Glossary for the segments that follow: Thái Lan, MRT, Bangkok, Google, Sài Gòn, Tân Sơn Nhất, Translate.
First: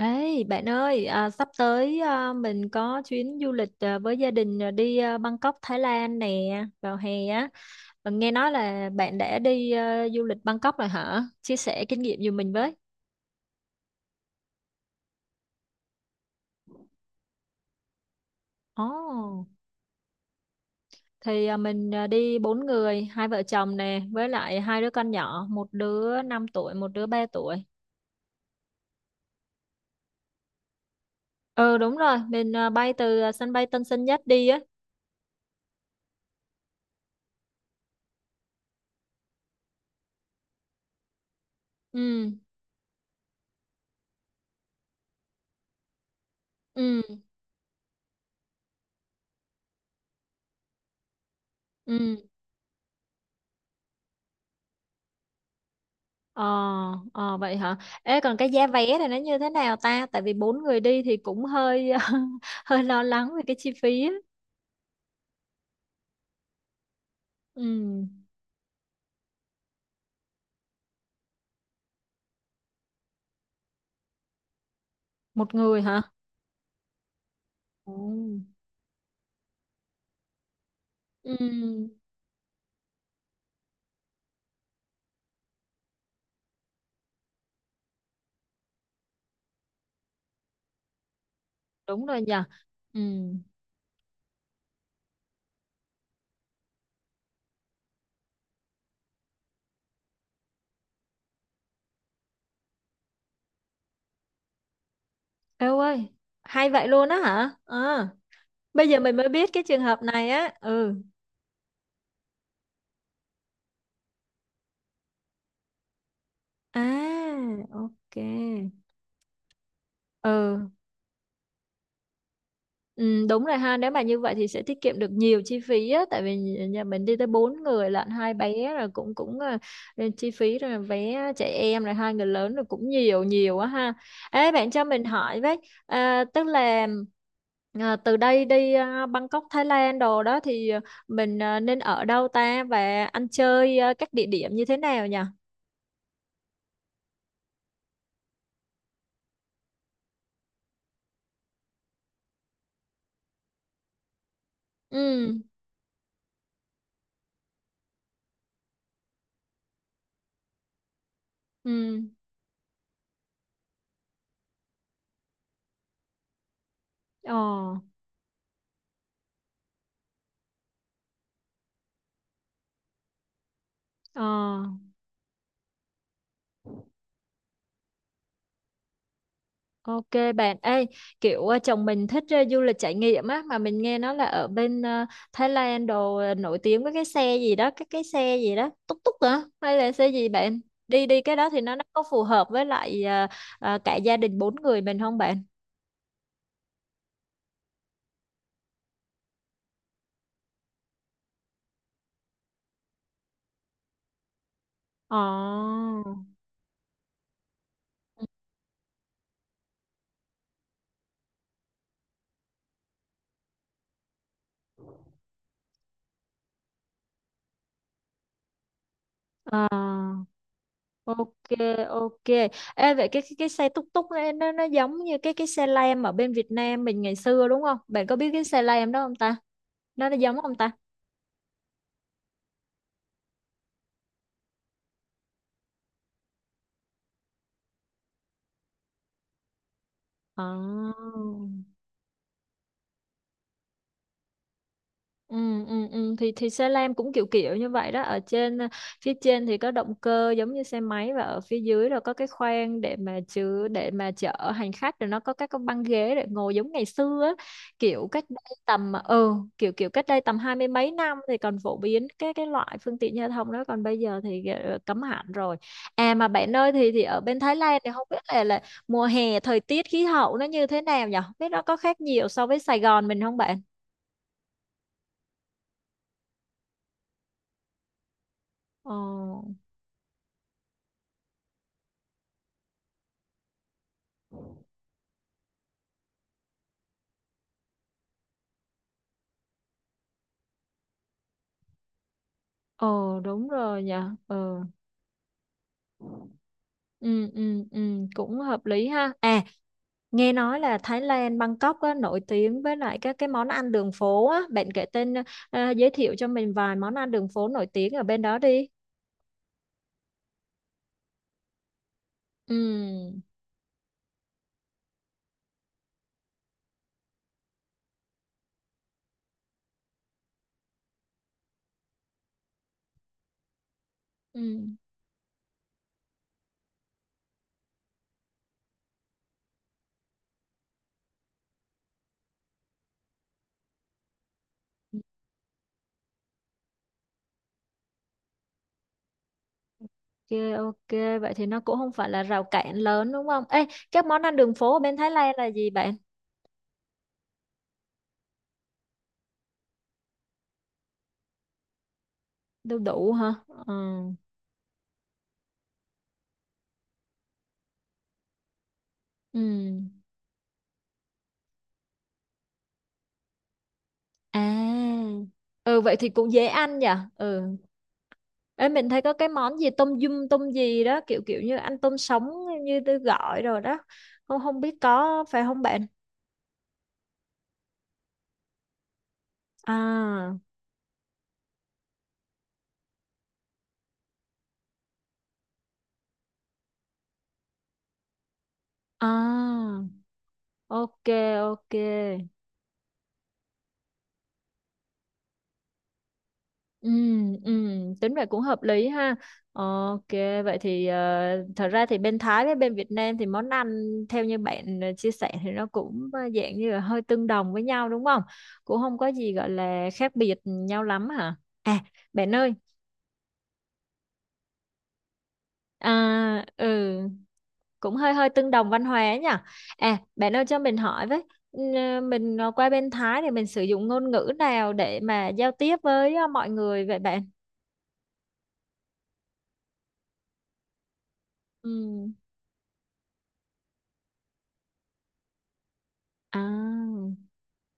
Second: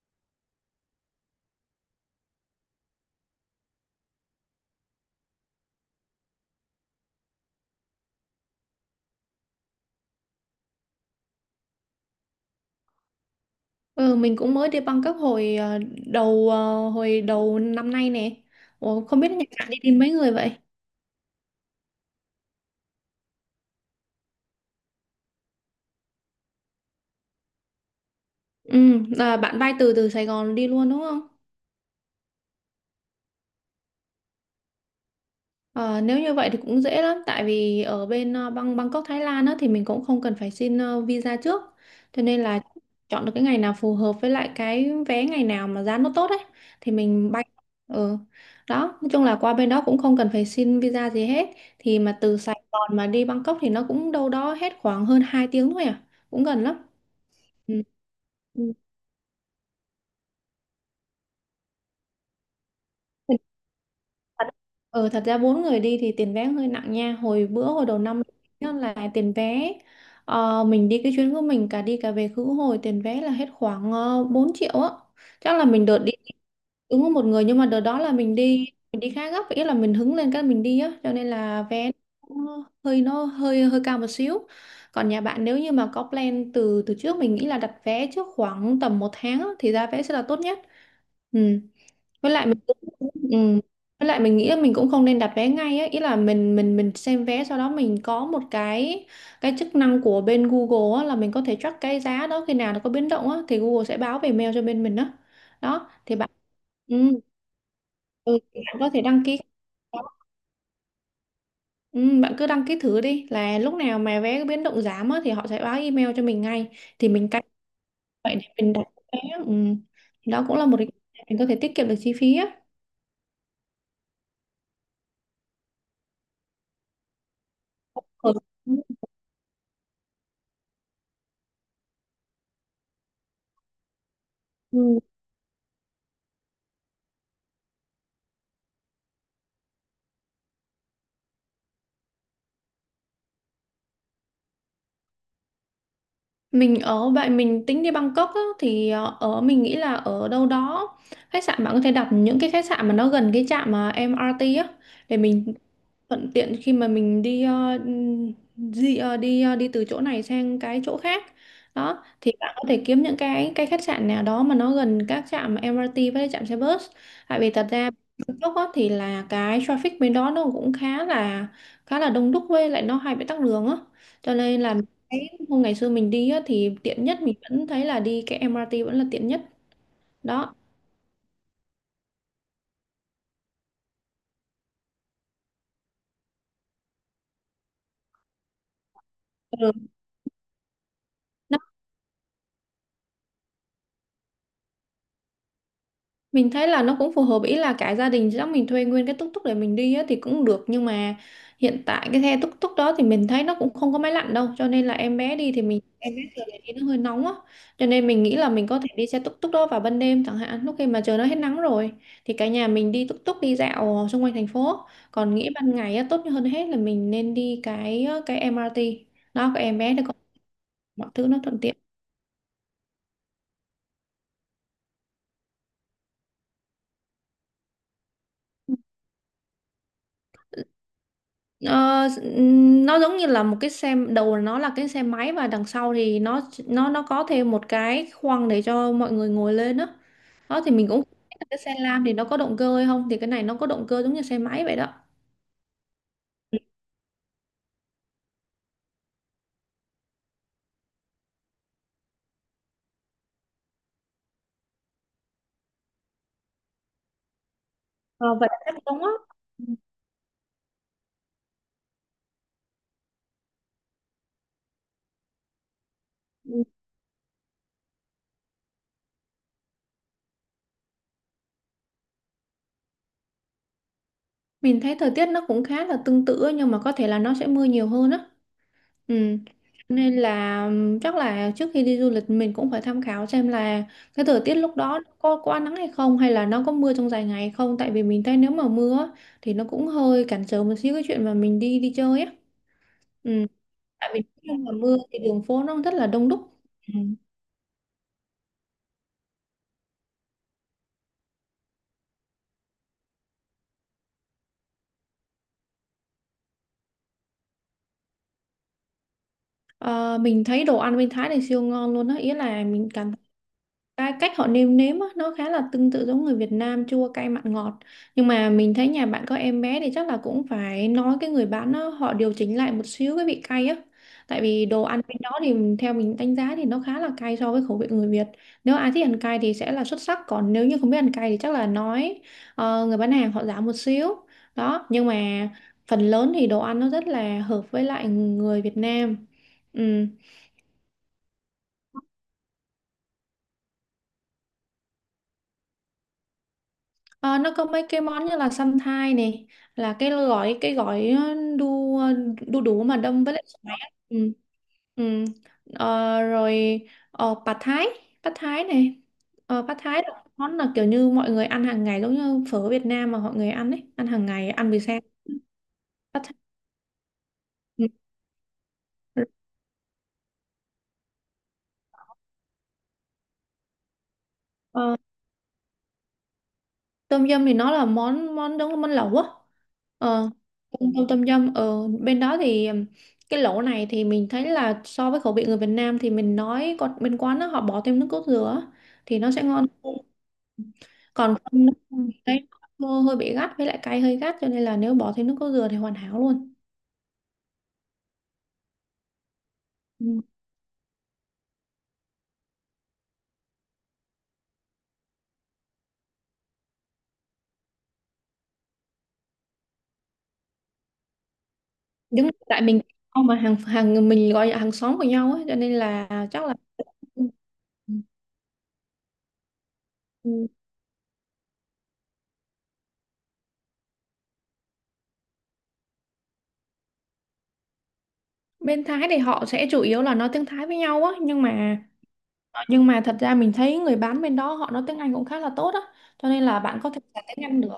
Ê, bạn ơi, sắp tới mình có chuyến du lịch với gia đình đi Bangkok, Thái Lan nè, vào hè á. Và nghe nói là bạn đã đi du lịch Bangkok rồi hả? Chia sẻ kinh nghiệm giùm mình với. Ừ, mình cũng mới đi Bangkok hồi hồi đầu năm nay nè. Ủa, không biết Ồ, nhà bạn đi tìm mấy người vậy? thì mình đi bốn người, hai vợ chồng nè, với lại hai đứa con nhỏ, một đứa 5 tuổi, một đứa 3 tuổi. Ừ, là bạn bay từ từ Sài Gòn đi luôn đúng không? Ừ, đúng rồi, mình bay từ sân bay Tân Sơn Nhất đi á. Ờ, Nếu như vậy thì cũng dễ lắm tại vì ở bên Bangkok Thái Lan á, thì mình cũng không cần phải xin visa trước, cho Ừ, nên là chọn được cái ngày nào phù hợp với lại cái vé ngày nào mà giá nó tốt ấy thì ừ, mình bay. ừ. Đó, nói chung là qua bên đó cũng không cần phải xin visa gì hết, thì mà ừ. từ Sài Gòn mà đi Bangkok thì nó cũng đâu đó hết khoảng hơn 2 tiếng thôi à, Ờ, cũng gần lắm. ờ vậy hả? Ừ. Ê, còn cái giá Ừ. vé này nó như thế nào ta? Tại vì bốn người đi thì cũng hơi hơi lo lắng Thật- về cái chi phí á. thật- Ừ, thật ra bốn người đi thì tiền vé hơi nặng nha, hồi bữa hồi đầu Ừ, năm đó là tiền vé, mình đi cái chuyến của mình cả đi cả về khứ hồi, tiền vé là hết khoảng 4 triệu á. một Chắc là người mình đợt hả? đi đúng có một người, nhưng mà đợt Ừ, đó là mình đi, mình đi khá gấp, ý là mình hứng lên cái mình đi á, cho nên ừ, là vé nó hơi hơi cao một xíu. Còn nhà bạn nếu như mà có plan từ từ trước, mình nghĩ là đặt vé trước khoảng tầm 1 tháng á, thì ra vé sẽ là tốt nhất. Ừ. đúng rồi với nhỉ. lại mình cũng- Ừ, Ừ. Với lại mình nghĩ là mình cũng không nên đặt vé ngay ấy. Ý là mình xem vé, sau đó mình có một cái chức năng của bên Google á, là mình có thể track cái giá đó khi nào nó có biến động á, thì Google sẽ báo về mail cho bên mình đó. eo Đó ơi, thì bạn, hay vậy luôn á ừ, hả? Ờ, ừ, thì bạn bây có giờ thể mình đăng mới ký. biết cái trường hợp này á. Ừ, Ừ, bạn cứ đăng ký thử đi, là lúc nào mà vé biến động giảm á, thì họ sẽ báo email cho mình ngay, thì mình canh à, ok. vậy để mình đặt vé. Ừ. Thì đó cũng Ừ, là một cái mình có thể tiết kiệm được chi phí á. Ừ, đúng rồi ha. Nếu mà như vậy thì sẽ tiết kiệm được nhiều chi phí á, tại vì nhà mình đi tới bốn người lận, Ừ. hai bé rồi cũng cũng à, chi phí rồi vé trẻ em rồi hai người lớn rồi cũng nhiều nhiều á ha. Ê bạn cho Ừ. mình hỏi với, tức là từ đây đi Bangkok Thái Lan đồ đó thì mình nên ở đâu ta, và ăn chơi các địa điểm như thế nào nhỉ? Mình ở vậy mình tính đi Bangkok á, thì ở mình nghĩ là ở đâu đó khách sạn, bạn có thể đặt những cái khách sạn mà nó gần cái trạm mà em MRT á, để Ừ, mình thuận tiện khi mà mình đi ờ, di, ờ, đi từ chỗ này sang cái chỗ khác. ừ. Đó thì bạn có thể kiếm những cái khách sạn nào đó mà nó gần các trạm MRT với lại trạm xe bus. Ờ, Tại vì thật ra, lúc đó thì là cái traffic bên đó nó cũng khá là đông đúc với lại nó hay bị tắc đường á, ờ. cho nên là cái hôm ngày xưa mình đi á, thì tiện nhất mình vẫn thấy là đi cái MRT vẫn là tiện nhất Ok. đó. Bạn, ê, kiểu chồng mình thích du lịch trải nghiệm á, mà mình nghe nói là ở bên Thái Lan đồ nổi tiếng với cái xe gì đó, cái xe gì đó, túc túc hả? Hay Ừ. là xe gì bạn? Đi đi cái đó thì nó có phù hợp với lại cả gia đình bốn người mình không bạn? Mình thấy là nó cũng phù hợp, ý là cả gia đình chắc mình thuê nguyên cái túc túc để mình đi á, thì cũng được, nhưng mà hiện tại cái xe túc túc đó thì mình thấy nó cũng không có máy lạnh đâu, cho nên là Ồ. em bé đi thì mình em bé thường là đi nó hơi nóng á, cho nên mình nghĩ là mình có thể đi xe túc túc đó vào ban đêm chẳng hạn, lúc khi mà trời nó hết nắng rồi, thì cả nhà mình đi túc túc đi dạo xung quanh thành phố. Còn nghĩ ban ngày á, tốt hơn hết là mình nên đi cái MRT, đó cái em bé để có À, mọi thứ nó ok, thuận tiện. ok. Ê, vậy cái xe túc túc ấy, nó giống như cái xe lam ở bên Việt Nam mình ngày xưa đúng không? Bạn có biết cái xe lam đó không ta? Nó giống không ta? Ờ, nó giống như là một cái xe đầu nó là cái xe máy và đằng sau thì nó có thêm một cái khoang để cho mọi người ngồi lên đó. À. Đó thì mình cũng không biết là cái xe lam thì nó có động cơ hay không, thì cái này nó có động cơ giống như xe máy vậy đó. Ừ, ừ, ừ. Thì xe lam cũng kiểu kiểu như vậy đó, phía trên thì có động cơ giống như xe máy, và ở phía dưới là có cái khoang để mà chở hành khách, rồi nó có các cái băng ghế để ngồi giống ngày xưa á. Kiểu cách Ờ, Vậy đây chắc tầm đúng á. ừ, kiểu cách đây tầm hai mươi mấy năm thì còn phổ biến cái loại phương tiện giao thông đó, còn bây giờ thì cấm hẳn rồi. À mà Ừ. bạn ơi, thì ở bên Thái Lan thì không biết là mùa hè thời tiết khí hậu nó như thế nào nhỉ? Không biết nó có khác nhiều so với Sài Gòn mình không bạn? Mình thấy thời tiết nó cũng khá là tương tự á, nhưng mà có thể là nó sẽ mưa nhiều hơn á. Ờ. Ừ. Nên là chắc là trước khi đi du lịch mình cũng phải tham khảo xem là cái thời tiết lúc đó có nắng hay không, hay là nó có mưa trong dài ngày hay không, tại vì mình thấy nếu mà mưa á, thì nó cũng hơi cản trở một xíu cái chuyện mà mình đi đi chơi á. Ờ Ừ. đúng rồi nhỉ. Tại vì khi Ờ. mà mưa thì đường phố nó rất là đông đúc. Ừ. Ừ, ừ, ừ, cũng hợp lý ha. À, nghe nói là Thái Lan Bangkok á, nổi tiếng với lại các cái món ăn đường phố á, bạn kể tên ờ, ờ, giới thiệu cho mình vài món ăn đường phố nổi tiếng ở bên đó đi. Ờ, mình thấy đồ ăn bên Thái này siêu ngon luôn á, ý là mình cảm. Ừ. Cái cách họ nêm nếm á, nó khá là tương tự giống người Việt Nam, chua cay mặn ngọt, nhưng mà mình thấy nhà bạn có em bé thì chắc là cũng phải nói cái người bán á, họ điều chỉnh lại một xíu cái vị cay á, Ừ. tại vì đồ ăn bên đó thì theo mình đánh giá thì nó khá là cay so với khẩu vị người Việt. Nếu ai thích ăn cay thì sẽ là xuất sắc, còn nếu như không biết ăn cay thì chắc là nói người bán hàng họ giảm một xíu. Đó nhưng mà phần lớn thì đồ ăn nó rất là hợp với lại người Việt Nam. Ừ. Ok, ok, vậy thì nó cũng không phải là rào cản lớn đúng không? Ê, các món ăn đường phố ở bên Thái Lan là gì bạn? Ờ, nó có mấy cái món như là săn thai này, là cái gói đu Đu đủ mà đủ đâm hả? với lại Ừ. xoài á. Ừ. Ừ. Ờ, Rồi pad thái, pad thái này Ừ. Pad thái là món là kiểu như mọi người ăn hàng ngày, giống như phở Việt Nam mà mọi người ăn ấy, ăn hàng À. ngày, ăn buổi sáng Ừ, vậy thì pad cũng thái. dễ ăn nhỉ. Ừ. Ừ. Ê, mình thấy có cái món gì tôm dung tôm gì đó, kiểu kiểu như ăn tôm sống, như tôi gọi rồi đó, không không biết Ờ, có phải không bạn? Tôm dâm thì nó là món món giống món lẩu á. Ờ, À, tôm tom Tom yum ở bên đó thì cái lẩu này thì mình thấy là so với khẩu vị người Việt Nam thì mình nói, còn bên quán đó họ bỏ thêm nước cốt dừa á, thì nó sẽ ngon à, hơn. ok, Còn không ok. thì thấy nó hơi bị gắt với lại cay, hơi gắt, cho nên là nếu bỏ thêm nước cốt dừa thì hoàn hảo luôn. Ừ, ừ, tính vậy cũng hợp lý ha. Ok. Ừ. Vậy thì thật ra thì bên Thái với bên Việt Nam thì món ăn theo như bạn chia sẻ thì nó cũng dạng như là hơi tương đồng với nhau đúng không? Cũng không có gì gọi là khác biệt nhau lắm hả? à Đúng bạn ơi, tại mình không, mà hàng hàng mình gọi là hàng xóm của nhau ấy, cho nên là chắc là. ừ, Ừ. cũng hơi hơi tương đồng văn hóa nhỉ. À, bạn ơi Ừ. cho mình hỏi với, ừ, mình qua bên Thái thì mình sử dụng ngôn ngữ nào để mà giao tiếp với mọi người vậy bạn? Bên Thái thì họ sẽ chủ yếu là nói tiếng Thái với nhau á, nhưng mà Ừ, nhưng mà thật ra mình thấy người bán bên đó họ nói tiếng Anh cũng khá là tốt á, cho nên là bạn có thể à, xài tiếng Anh được.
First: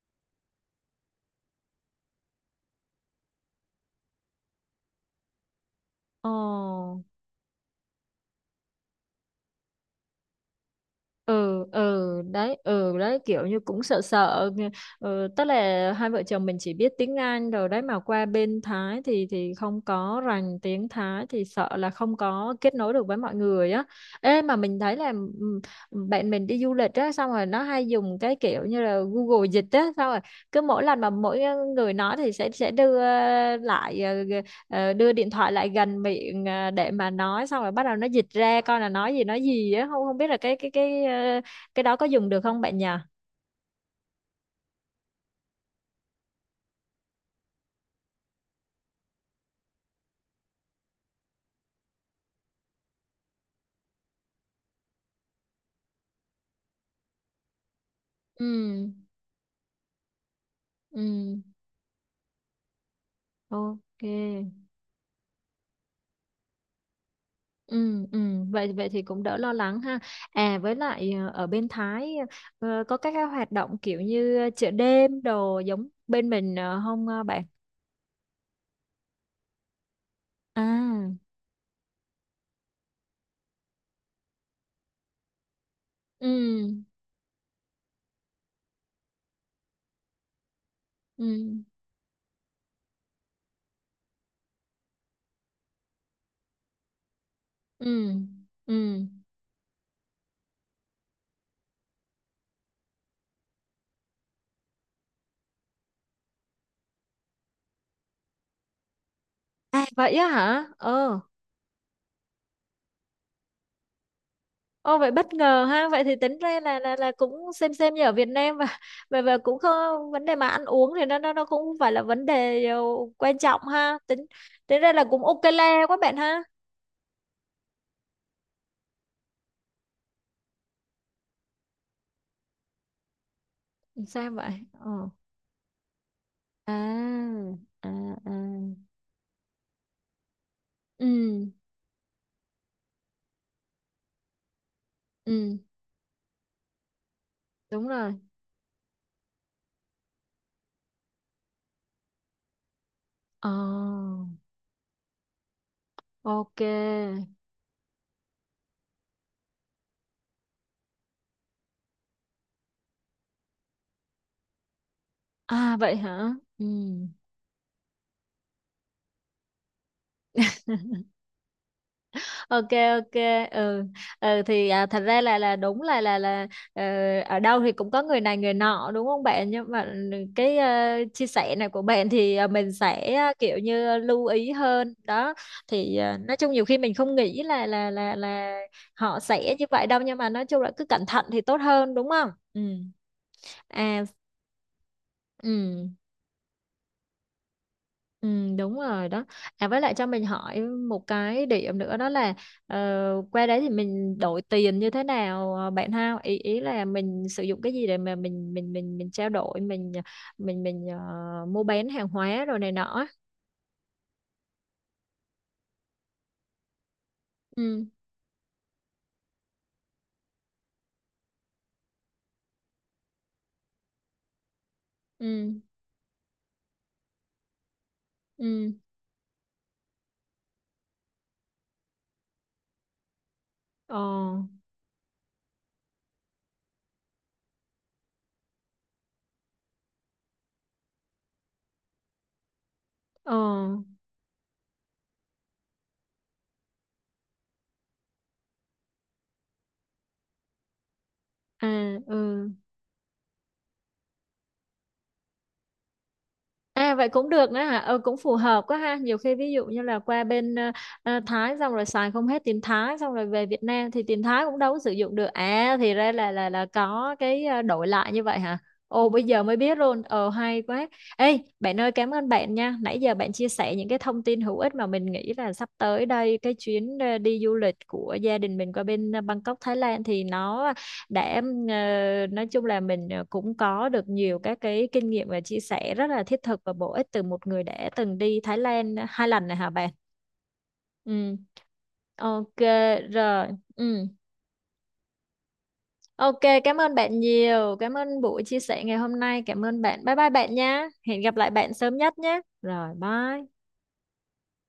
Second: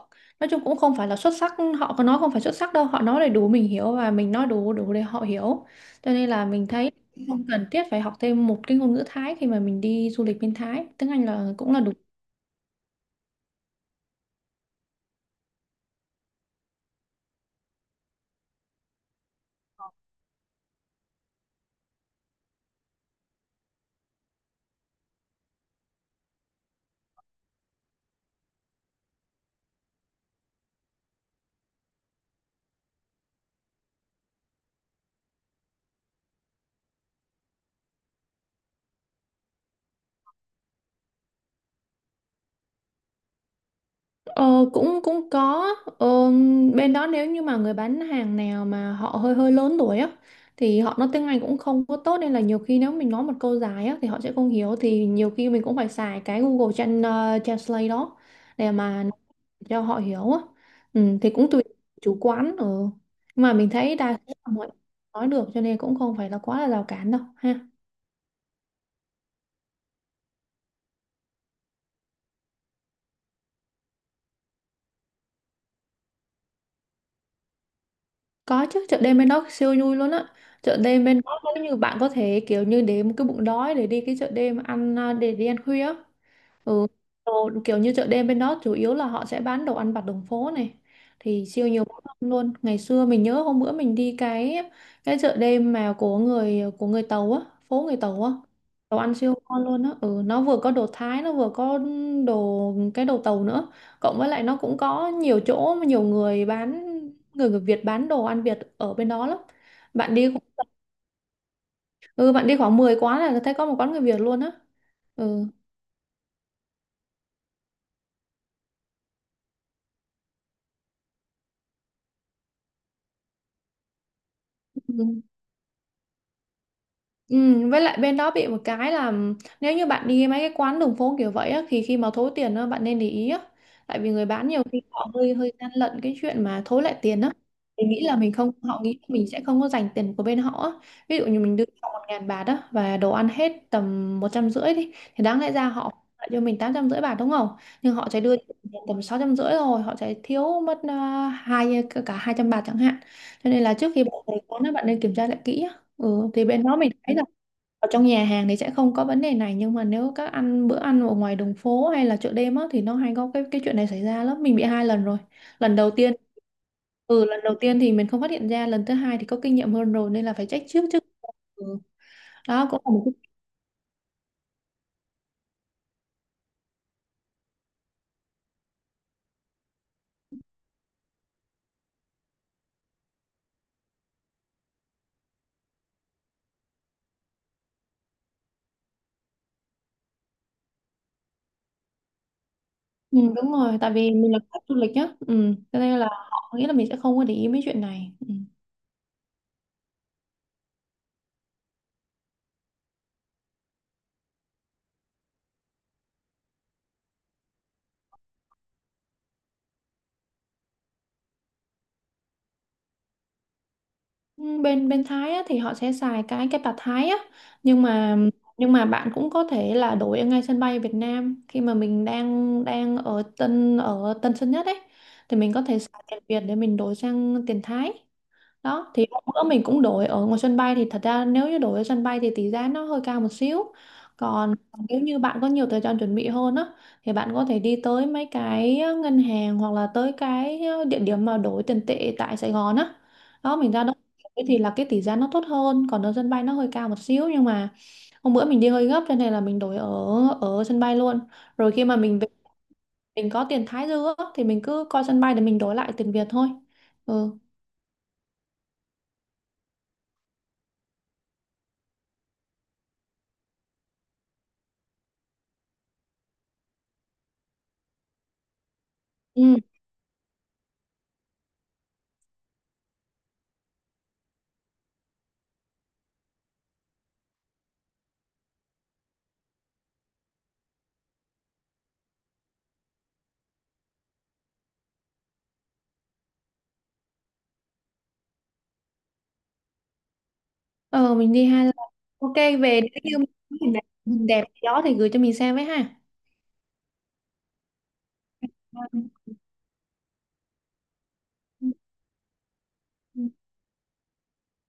Nói chung cũng không phải là xuất sắc, họ có nói không phải xuất sắc đâu, họ nói để đủ mình hiểu và mình nói đủ đủ để họ hiểu, cho ồ, nên là mình thấy không cần thiết phải học thêm một cái ngôn ngữ Thái khi mà mình đi du lịch bên Thái, tiếng Anh là ừ, cũng là đủ. ừ đấy, ừ đấy, kiểu như cũng sợ sợ Ừ, tức là hai vợ chồng mình chỉ biết tiếng Anh rồi đấy, mà qua bên Thái thì không có rành tiếng Thái thì sợ là không có kết nối được với mọi người á. Ê mà mình thấy là, ừ, bạn mình đi du lịch á xong rồi nó hay dùng cái kiểu như là Google dịch á. Xong rồi cứ mỗi lần mà mỗi người nói thì sẽ đưa lại. Ờ, đưa điện thoại lại gần miệng để mà nói xong rồi bắt đầu nó dịch ra coi là nói gì á. Không không biết là cái đó có dùng được không bạn nhỉ? Ờ, cũng cũng có. ờ, Bên đó nếu như mà người bán hàng nào mà họ hơi hơi lớn tuổi á, thì họ nói tiếng Anh cũng không có tốt, nên là nhiều khi nếu mình nói một câu dài á thì họ sẽ không hiểu, thì nhiều khi mình cũng phải xài cái Translate đó để Ừ, mà nói cho họ hiểu á. ừ, Ừ, thì cũng tùy chủ quán. Ừ. Nhưng mà mình ok. thấy đa số là mọi người nói được, cho nên cũng không phải là quá là rào cản đâu ha. Ừ, ừ, vậy vậy thì cũng đỡ lo lắng ha. À, với lại ở bên Thái có các cái hoạt động kiểu như chợ đêm đồ giống bên mình không bạn? Có chứ, chợ đêm bên đó siêu vui luôn á. Chợ đêm bên À, đó nếu như bạn có thể kiểu như để một cái bụng đói để đi cái chợ đêm ăn, à, để đi ăn khuya. ừ, Ừ. Đồ, kiểu như chợ đêm bên đó chủ yếu là họ sẽ bán đồ ăn vặt đường phố này, thì ừ, siêu nhiều món ngon luôn. Ngày xưa mình nhớ hôm bữa mình đi cái chợ đêm mà của người Tàu á, phố người ừ, Tàu á, ừ. đồ ăn siêu ngon luôn á. Ừ, nó vừa có đồ Thái, nó vừa có đồ cái đồ Tàu nữa, cộng với lại nó cũng có nhiều chỗ mà nhiều người bán người người Việt bán đồ ăn Việt ở bên đó lắm. À vậy Bạn á đi, hả? Ờ. ừ, bạn đi khoảng 10 quán là thấy có 1 quán người Việt luôn á. Ô vậy bất ngờ ha, vậy thì tính ra là cũng xem như ở Việt Nam, và cũng không vấn đề, mà ăn uống thì nó cũng không phải là vấn đề quan trọng ha. Tính tính ra là cũng Ừ. ok le quá bạn ha. Với lại bên đó bị một cái là nếu như bạn đi mấy cái quán đường phố kiểu vậy á, thì khi mà thối tiền á, bạn nên để ý á. Tại vì người Sao bán nhiều vậy? khi Ờ. họ hơi hơi gian lận cái chuyện mà thối lại tiền á. À, Thì à, nghĩ là à. mình không, họ nghĩ mình sẽ không có dành tiền của bên họ á. Ví dụ như Ừ, mình đưa họ 1.000 bạt á, và đồ ăn hết tầm 150 đi, thì đáng lẽ ừ, ra họ lại cho mình 850 bạt đúng không? đúng Nhưng họ rồi. sẽ đưa tầm 650, rồi họ sẽ thiếu mất 200 bạt chẳng hạn. Cho Ờ, nên là trước khi bạn tới quán á, bạn nên kiểm tra lại kỹ. Ừ, thì bên đó mình thấy là ok. ở trong nhà hàng thì sẽ không có vấn đề này, nhưng mà nếu các ăn bữa ăn ở ngoài đường phố hay là chợ đêm á, thì nó hay có cái chuyện này xảy ra lắm. Mình bị 2 lần rồi, À lần đầu vậy tiên, hả? Ừ. Lần đầu tiên thì mình không phát hiện ra, lần thứ hai thì có kinh nghiệm hơn rồi nên là phải trách trước chứ. Ừ. Đó Ok, cũng là một cái. ok, ừ, ừ. Thì thật ra là đúng là, ờ, ở đâu thì cũng có người này người nọ đúng không bạn, nhưng mà cái chia sẻ này của bạn thì mình sẽ kiểu như lưu ý hơn đó. Thì nói chung nhiều khi mình không nghĩ là họ sẽ như vậy đâu, nhưng mà nói chung là cứ cẩn thận thì tốt hơn đúng không? Ừ. Ừ, đúng rồi, tại À, vì mình là khách du lịch nhá. Ừ, cho ừ. nên là họ nghĩ là mình sẽ không có để ý mấy chuyện này. Ừ. Ừ, đúng rồi đó. À với lại cho mình hỏi một cái điểm nữa đó là, ờ, qua đấy thì mình đổi tiền như thế nào bạn ha? Ý ý là mình sử dụng cái gì để mà mình trao đổi, mình mua bán hàng hóa rồi này nọ á. Ừ, bên bên Thái á, thì họ sẽ xài cái bạt Thái á, nhưng Ừ, mà nhưng mà bạn cũng có thể là đổi ở ngay sân bay Việt Nam khi mà mình đang đang ở Tân Sơn Nhất ấy, thì mình ừ, có thể xài tiền Việt để mình đổi sang tiền Thái. ừ. Đó thì hôm bữa mình cũng đổi ở ngoài sân bay, thì thật ra nếu như đổi ở sân bay thì tỷ giá nó hơi cao một xíu. Ờ, Còn nếu như bạn có nhiều thời gian chuẩn bị hơn á, thì bạn có thể đi tới mấy cái ngân hàng hoặc là tới cái địa điểm mà đổi tiền tệ tại Sài Gòn á, ờ, đó mình ra đó thì là cái tỷ giá nó tốt hơn. Còn ở sân bay nó hơi cao một xíu, nhưng mà hôm bữa mình đi hơi gấp, cho nên là mình đổi ở ở sân bay luôn, rồi khi mà à, mình về, ừ. mình có tiền Thái dư á, thì mình cứ coi sân bay để mình đổi lại tiền Việt thôi. À vậy cũng Ừ. được nữa hả? Ừ, cũng phù hợp quá ha. Nhiều khi ví dụ như là qua bên Thái xong rồi xài không hết tiền Thái, xong rồi về Việt Nam thì tiền Thái cũng đâu có sử dụng được. À thì ra là có cái đổi lại như vậy hả? Ồ bây giờ mới Ừ. biết luôn. Ờ hay quá. Ê bạn ơi cảm ơn bạn nha. Nãy giờ bạn chia sẻ những cái thông tin hữu ích mà mình nghĩ là sắp tới đây cái chuyến đi du lịch của gia đình mình qua bên Bangkok Thái Lan thì nó để nói chung là mình cũng có được nhiều các cái kinh nghiệm và chia sẻ rất là thiết thực và bổ ích từ một người đã từng đi Thái Lan 2 lần này hả bạn? Ờ mình Ừ. đi 2 lần. Ok, Ok về nếu như rồi. mình đẹp, Ừ. hình đẹp gì đó thì gửi cho mình xem với ha. Ok, cảm ơn bạn nhiều. Cảm ơn buổi chia sẻ ngày Vâng. hôm nay. Cảm ơn bạn. Bye bye bạn nha. Hẹn gặp lại bạn sớm nhất nhé. Rồi, bye.